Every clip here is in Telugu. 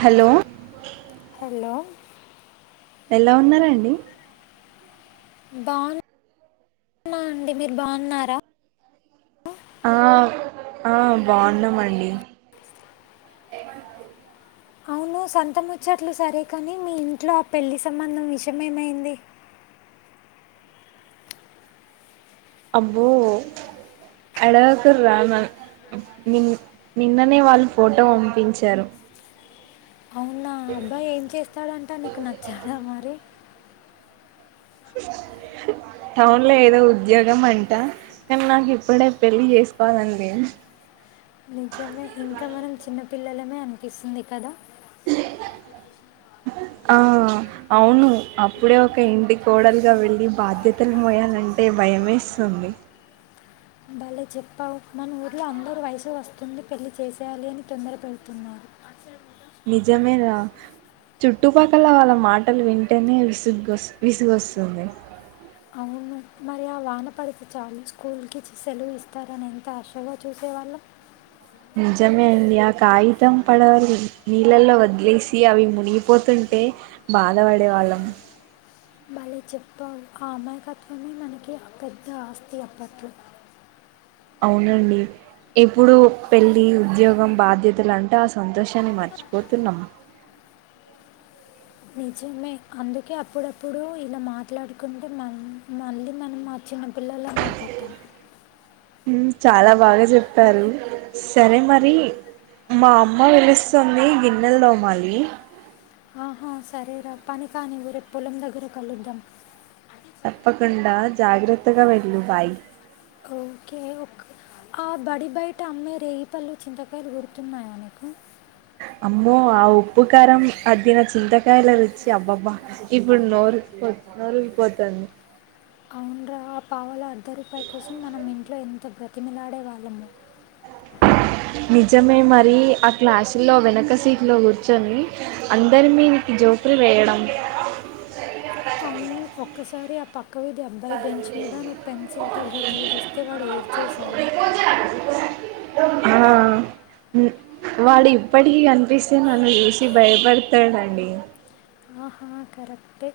హలో హలో ఎలా ఉన్నారండి. బాగున్నా అండి మీరు బాగున్నారా ఆ ఆ బాగున్నామండి అవును. సంత ముచ్చట్లు సరే కానీ మీ ఇంట్ల పెళ్లి సంబంధం విషయేమైంది. అబ్బో అడకురురా నిన్ నిన్ననే వాళ్ళు ఫోటో పంపించారు. అవునా ఏం చేస్తాడంట నీకు నచ్చాడ మ రీ టౌన్ లో ఏదో ఉద్యోగం అంట కానీ నాకు ఇప్పుడే పెళ్ళి చేసుకోవాలని లేదు. నిజమే ఇంకా మనం చిన్న పిల్లలమే అనిపిస్తుంది కదా ఆ అవును అప్పుడే ఒక ఇంటి కోడలుగా వెళ్ళి బాధ్యతలు మోయాలంటే భయమేస్తుంది భలే చెప్పావు మన ఊర్లో అందరు వయసు వస్తుంది. పెళ్ళి చేసేయాలి అని, తొందర పెడుతున్నారు. నిజమే చుట్టుపక్కల వాళ్ళ మాటలు వింటేనే విసుగ్ విసుగొస్తుంది మరి ఆ వాన పడితే చాలు స్కూల్కి సెలవు ఇస్తారని ఎంత ఆశ గా చూసేవాళ్ళం నిజమే అండి ఆ కాగితం పడవలు నీళ్ళల్లో వదిలేసి, అవి మునిగిపోతుంటే బాధపడే వాళ్ళం. భలే చెప్పావ్ ఆ అమాయకత్వమే మనకి పెద్ద ఆస్తి అప్పట్లో అవునండి ఎప్పుడు పెళ్ళి ఉద్యోగం బాధ్యతలంట ఆ సంతోషాన్ని మర్చిపోతున్నామా నిజమే అందుకే అప్పుడప్పుడు ఇలా మాట్లాడుకుంటే మ మళ్ళీ మనం మా చిన్నపిల్లలం అయిపోతాం చాలా బాగా చెప్పారు సరే, మరి మా అమ్మ పి లుస్తుంది. గిన్నెలు తోమాలి. ఆహా సరేరా పని కానివ్వు రేపు పొలం దగ్గర కలుద్దాం. తప్పకుండా జాగ్రత్తగా వెళ్ళు బాయ్ ఓకే ఆ బడి బయట అమ్మే రేగు పళ్ళు చింతకాయలు గుర్తున్నాయా నీకు అమ్మో ఆ ఉప్పు కారం అద్దిన చింతకాయల రుచి అబ్బబ్బా ఇప్పుడు నోరుఊరిపో నోరూరిపోతుంది అవున్రా ఆ పావల అర్ధ రూపాయి కోసం మనం ఇంట్లో ఎంత బ్రత తిమీలాడే వాళ్ళము నిజమే మరీ ఆ క్లాసులో వెనక సీట్లో కూర్చొని అందరిమీకు జోకులు వేయడం అవును ఒక్కసారి పక్కవీధి అబ్బాయి బెంచ్ మీద నువ్వు పెన్సిల్ తొల గి తొలగిస్తే వాడు ఏడ్చేసాడు. ఆ వాడు ఇప్పటికీ కనిపిస్తే నన్ను చూసి భయపడతాడండి. ఆహా కరెక్టే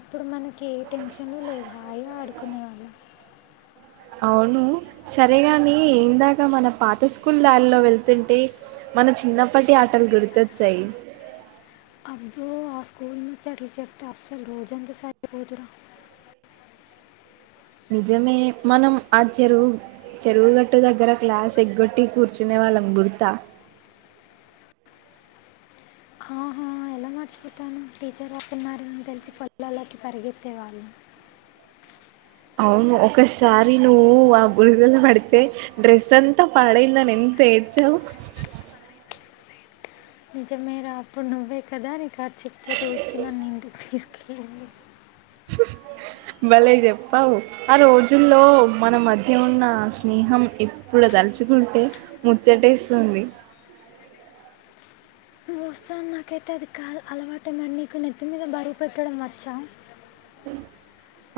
అప్పుడు మనకి ఏ టెన్షన్ లేవు హాయిగా ఆడుకునేవాళ్ళం అవును సరేగాని ఏందాక మన పాత స్కూల్ దారిలో వెళ్తుంటే, మన చిన్నప్పటి ఆటలు గుర్తొచ్చాయి. అబ్బో ఆ స్కూల్ ముచట్లు చెప్తే అస్సలు రోజంతా సరిపోదు రా నిజమే మనం ఆ చెరువు చెరువుగట్టు దగ్గర క్లాస్ ఎగ్గొట్టి కూర్చునే వాళ్ళం బుడతా ఎల మర్చిపోతాను టీచర్ అవ్వుతున్నారని తెలిసి పొలాల్లో కి పరిగెత్తే వాళ్ళం. అవును ఒకసారి నువ్వు ఆ బురుద లో పడితే డ్రెస్ అంతా పాడైందని ఎంత ఏడ్చావు. నిజమే రా అప్పుడు నువ్వే కదా నీకర్చిప్ తో చెప్పి తుడ్చి నన్ను ఇంటికి తీసుకెళ్ళ భలే చెప్పావు ఆ రోజుల్లో మన మధ్య ఉన్న స్నేహం ఇప్పుడు తలుచుకుంటే ముచ్చటేస్తుంది. నువ్వు వస్తాను నాకైతే అది కాదు అలవాటు మరి నీకు నెత్తి మీద బరువు పెట్టడం వచ్చా.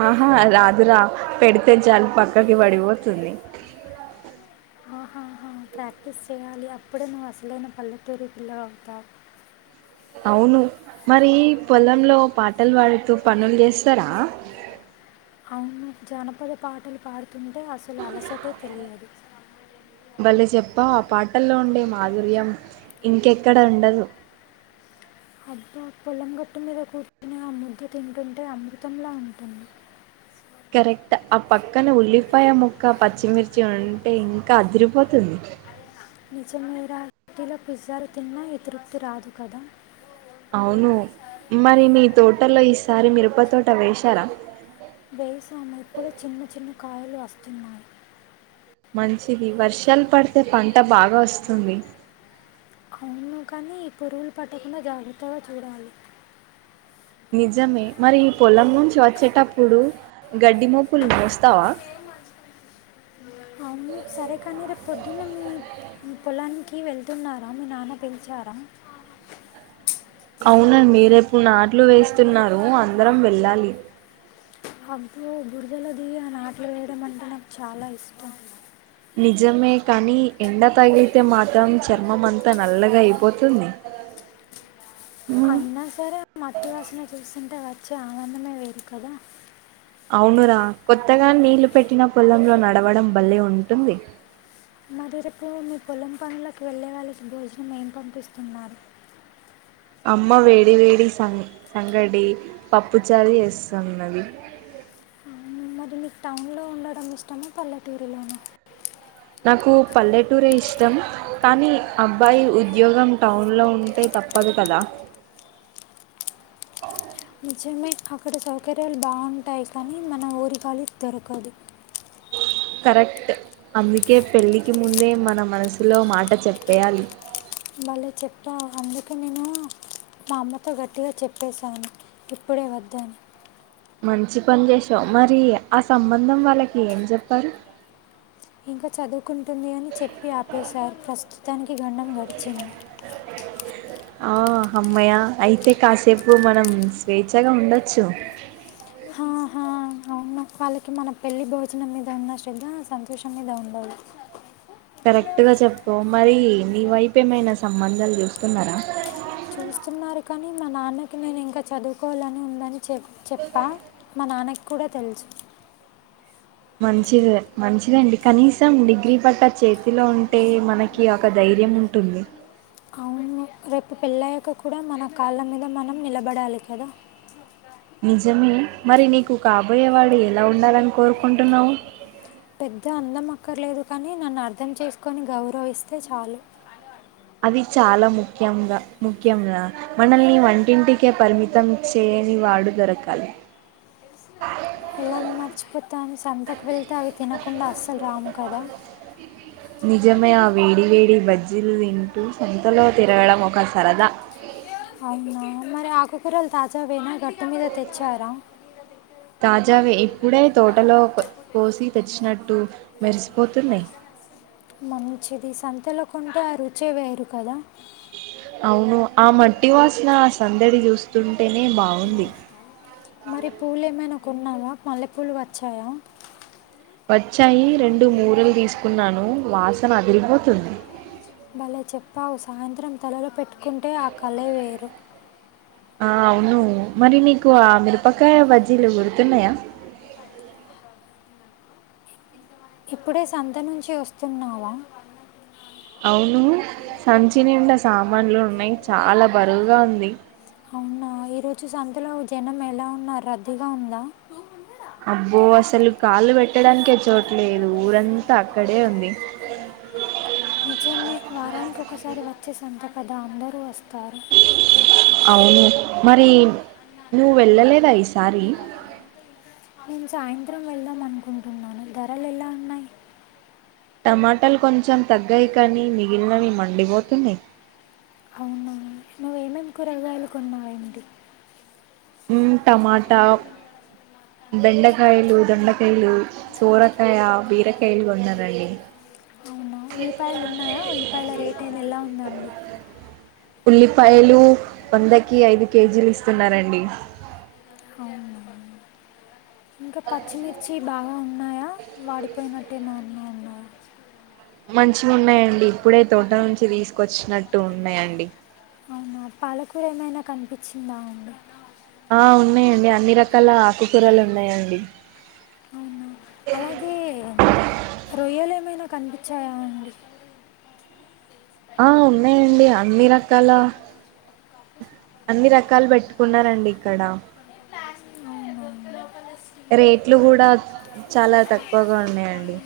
ఆహా రాదు రా పెడితే చాలు పక్కకి పడిపోతుంది. ఆహాహా ప్రాక్టీస్ చేయాలి అప్పుడే నువ్వు అసలైన పల్లెటూ రు పిల్లవు అవుతావు. అవును మరి పొలంలో పాటలు పాడుతూ పనులు చేస్తారా. అవును జానపద పాటలు పాడి తుంటే అసలు అలసటే తెలియదు భలే చెప్పావు ఆ పాటల్లో ఉండే మాధుర్యం ఇంకెక్కడ ఉండదు. అబ్బ పొలం గట్టు మీద కూర్చుని ఆ ముద్ద తింటుంటే, అమృతంలా ఉంటుంది. కరెక్ట్ ఆ పక్కన ఉల్లిపాయ ముక్క పచ్చిమిర్చి ఉంటే, ఇంకా అదిరిపోతుంది. నిజమే రా లో పిజ్జాలు తిన్నా ఇతృప్తి రాదు కదా అవును మరి మీ తోటలో ఈసారి మిరప తోట వేశారా వేసాము ఇప్పుడే చిన్న చిన్న కాయలు వస్తున్నాయి మంచిది వర్షాలు పడితే పంట బాగా వస్తుంది అవును కానీ ఈ పురుగులు పట్టకుండా జాగ్రత్తగా చూడాలి నిజమే మరి ఈ పొలం నుంచి వచ్చేటప్పుడు గడ్డి మొప్పులు మోస్తావా సరే కాని రేపు పొదున్నే మీ పొలాన్ని మీ వెళ్తున్నారా మీ నాన్న పిలిచారా అవునండి రేపు నాట్లు వేస్తున్నారు అందరం వెళ్ళాలి అబ్బో బురదలో దియా నాట్లు వేయడం అంటే నాకు చాలా ఇష్టం నిజమే కానీ ఎండ తగలితే మాతం చర్మం అంతా నల్లగా అయిబోతి ఎమ్మె అయినా సరే మట్టి వాసన చూసి అట్ట వచ్చి ఆవన్న వేరు కదా అవునురా కొత్తగా నీళ్లు పెట్టిన పొలంలో నడవడం బల్లే ఉంటుంది మరి రిపుడు మీ పొలం పనులకు వెళ్ళేవాళ్లకి భోజనం ఏం పంపిస్తున్నారు అమ్మ వేడి వేడి సంగ్ సంగడి పప్పుచారూ చేస్తూన్నది మరి నీకు టౌన్లో ఉండడం ఇష్టమా పల్లెటూరులోనా నాకు పల్లెటూరే ఇష్టం కానీ అబ్బాయి ఉద్యోగం టౌన్లో ఉంటే తప్పదు కదా నిజమే అక్కడ సౌకర్యాలు బాగుంటాయి కానీ మన ఊరికాలీ దొరకదు కరెక్ట్ అందుకే పెళ్ళికి ముందే మన మనసులో మాట చెప్పేయాలి మళ్ళీ చెప్పా అందుకే నేను మా అమ్మతో గట్టిగా చెప్పేశాను ఇప్పుడే వద్దని మంచి పని చేసావు మరి ఆ సంబంధం వాళ్ళకి ఏం చెప్పారు ఇంకా చదువ్ కుంటుంది అని చెప్పి ఆపేశారు ఫస్ట్ మొత్తానికి గండం గడిచింది ఆ అమ్మయ అయితే కాసేపు మనం స్వేచ్ఛగా ఉండచ్చు మ్మ్ వాళ్ళకి మన పెళ్ళి భోజనం మీద ఉన్న శ్రద్ధ సంతోషం మీద ఉండదు కరెక్ట్గా చెప్పవ్ మరి నీ వైపు ఏమైనా సంబంధాలు చూస్తున్నారా చూస్తున్నారు కానీ మా నాన్నకి నేను ఇంకా చదువుకోవాలని ఉందని చె చెప్పా మా నాన్నకి కుడ తెలుసు మంచిది మంచిదండి కనీసం డిగ్రీ పట్టా చేతిలో ఉంటే మనకి ఒక ధైర్యం ఉంటుంది అవును రేపు పెళ్ళయ్యాక కూడా మన కాళ్ళ మీద మనం నిలబడాలి కదా నిజమే మరి నీకు కాబోయేవాడు ఎలా ఉండాలని కోరుకుంటున్నావు పెద్ద అందం అక్కర్లేదు కానీ నన్ను అర్థం చేసుకొని గౌరవిస్తే చాలు అది చాలా ముఖ్యంగా ముఖ్యంగా మనల్ని వంటింటికే పరిమితం చేయని వాడు దొరకాలి ఎలా మర్చిపోతాను సంతకు వెళ్తే అవి తినకుండా అస్సలు రాము కదా నిజమే వేడివేడి బజ్జిలు వింటూ సొంతలో తిరగడం ఒక సరదా అవునా మరి ఆకుకూరలు తాజా వేనా తాజావే ఇప్పుడే తోటలో ఒక్ కోసి తెచ్చినట్టు మురిసిపోతున్నయి మంచిది సంతెలకుంటే ఆ రుచే వేరు కదా అవును ఆ మట్టి వాసన ఆ సందడి చూస్తుంటేనే బాగుంది మరి పూలు ఏమైనా కున్నావా పల్లెపూలు వచ్చాయా వచ్చాయి రెండు మూరలు తీసుకున్నాను వాసన అదిరిపోతుంది భలే చెప్పావు సాయంత్రం తలలో పెట్టుకుంటే ఆ కళ వేరు ఆ అవును మరి నీకు ఆ మిరపకాయ బజ్జీలు గుర్తున్నాయా ఇప్పుడే సంత నుంచే వస్తున్నావా అవును సంచి నిండా సామాన్లు ఉన్నాయి చాలా బరువుగా ఉంది అవునా ఈరోజు సంతలో జనం ఎలా ఉన్నరు రద్దీగా ఉందా అబ్బో అసలు కాళ్లు పెట్టడానికే చోట లేదు ఊరంతా అక్కడే ఉంది నిజమే వారానికి ఒకసారి వచ్చేసంత కదా అందరూ వస్తారు అవును మరి నువ్వు వెళ్ళలేదా ఈసారి నేను సాయంత్రం వెళ్దాం అనుకుంటున్నాను ధరలు ఎలా ఉన్నాయి టమాటాలు కొంచెం తగ్గాయి కానీ మిగిలినవి మండిపోతున్నాయి అవునా నువ్వేమేమి కూరగాయలు కొన్నావేంటి ఉమ్ టమాటా బెండకాయలు దొండకాయలు సోరకాయ బీరకాయలు కొన్నారండి ఉల్లిపాయలు ఉన్నాయా ఉల్లిపాయల రేట్ అయినా ఎలా ఉందండి ఉల్లిపాయలు వందకి ఐదు కేజీలు ఇస్తున్నారండీ అవునా ఇంకా పచ్చిమిర్చి బాగా ఉ ఉన్నాయా వాడిపోయినట్టే ఏమైనా ఉన్నాయా మంచిగ ఉన్నాయండి ఇప్పుడే తోట నుంచి తీసుకొచ్చిన ట్టు ఉన్నాయండి అవునా పాలకూర ఏమైనా కనిపించిందా అండి ఆ ఉన్నాయండి అన్ని రకాల ఆకుకూరలు ఉన్నాయండి అవునా అలాగే రొయ్యలు ఏమైనా కనిపించాయా అండి ఆ ఉన్నాయండి అన్ని రకాల అన్ని రకాలు పెట్టుకున్నారండి ఇక్కడ అవునా? రేట్లు కూడా చాలా తక్కువగా ఉన్నాయండి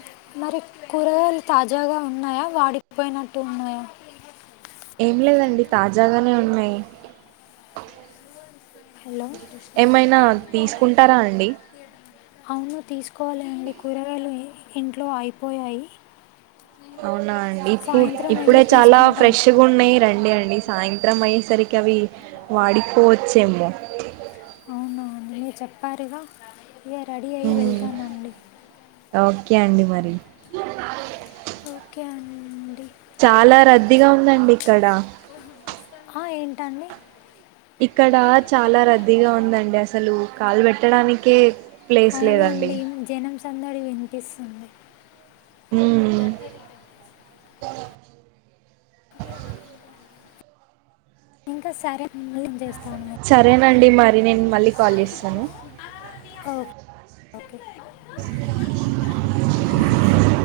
మరి కూరగాయలు తాజాగా ఉన్నాయా వాడి పోయినట్టు ఉన్నాయా ఏం లేదండి తాజాగానే ఉన్నాయి హలో ఏమైనా తీసుకుంటారా అండి అవును తీసుకోవాలండి కూరగాయలు ఇ ఇంట్లో అయిపోయాయి అవునా అండి ఇప్పుడు సాయంత్రం ఇప్పుడే వెళ్ళి చాలా తీసుకుంటాను ఫ్రెష్ గున్నాయి రండి అండి సాయంత్రం అయ్యేసరికి అవి వాడిపోవచ్చేమో అవునా మీరు చెప్పారుగా ఇక రెడీ అయ్యి ఉమ్, వెళ్తానండి ఓకే అండి మరి ఓకే అండి చాలా రద్దీగా ఉందండి ఇక్కడ ఆ ఏంటండి ఇక్కడ చాలా రద్దీగా ఉందండి అసలు కాలు పెట్ ట్టడానికే అవునండి జనం సందడి వినిపిస్తుంది బ ఇంకా సరే మళ్ళీ చేస్తా సరేనండి మర్ అది నేను మళ్ళీ కాల్ చేస్తను ఓకే ఆ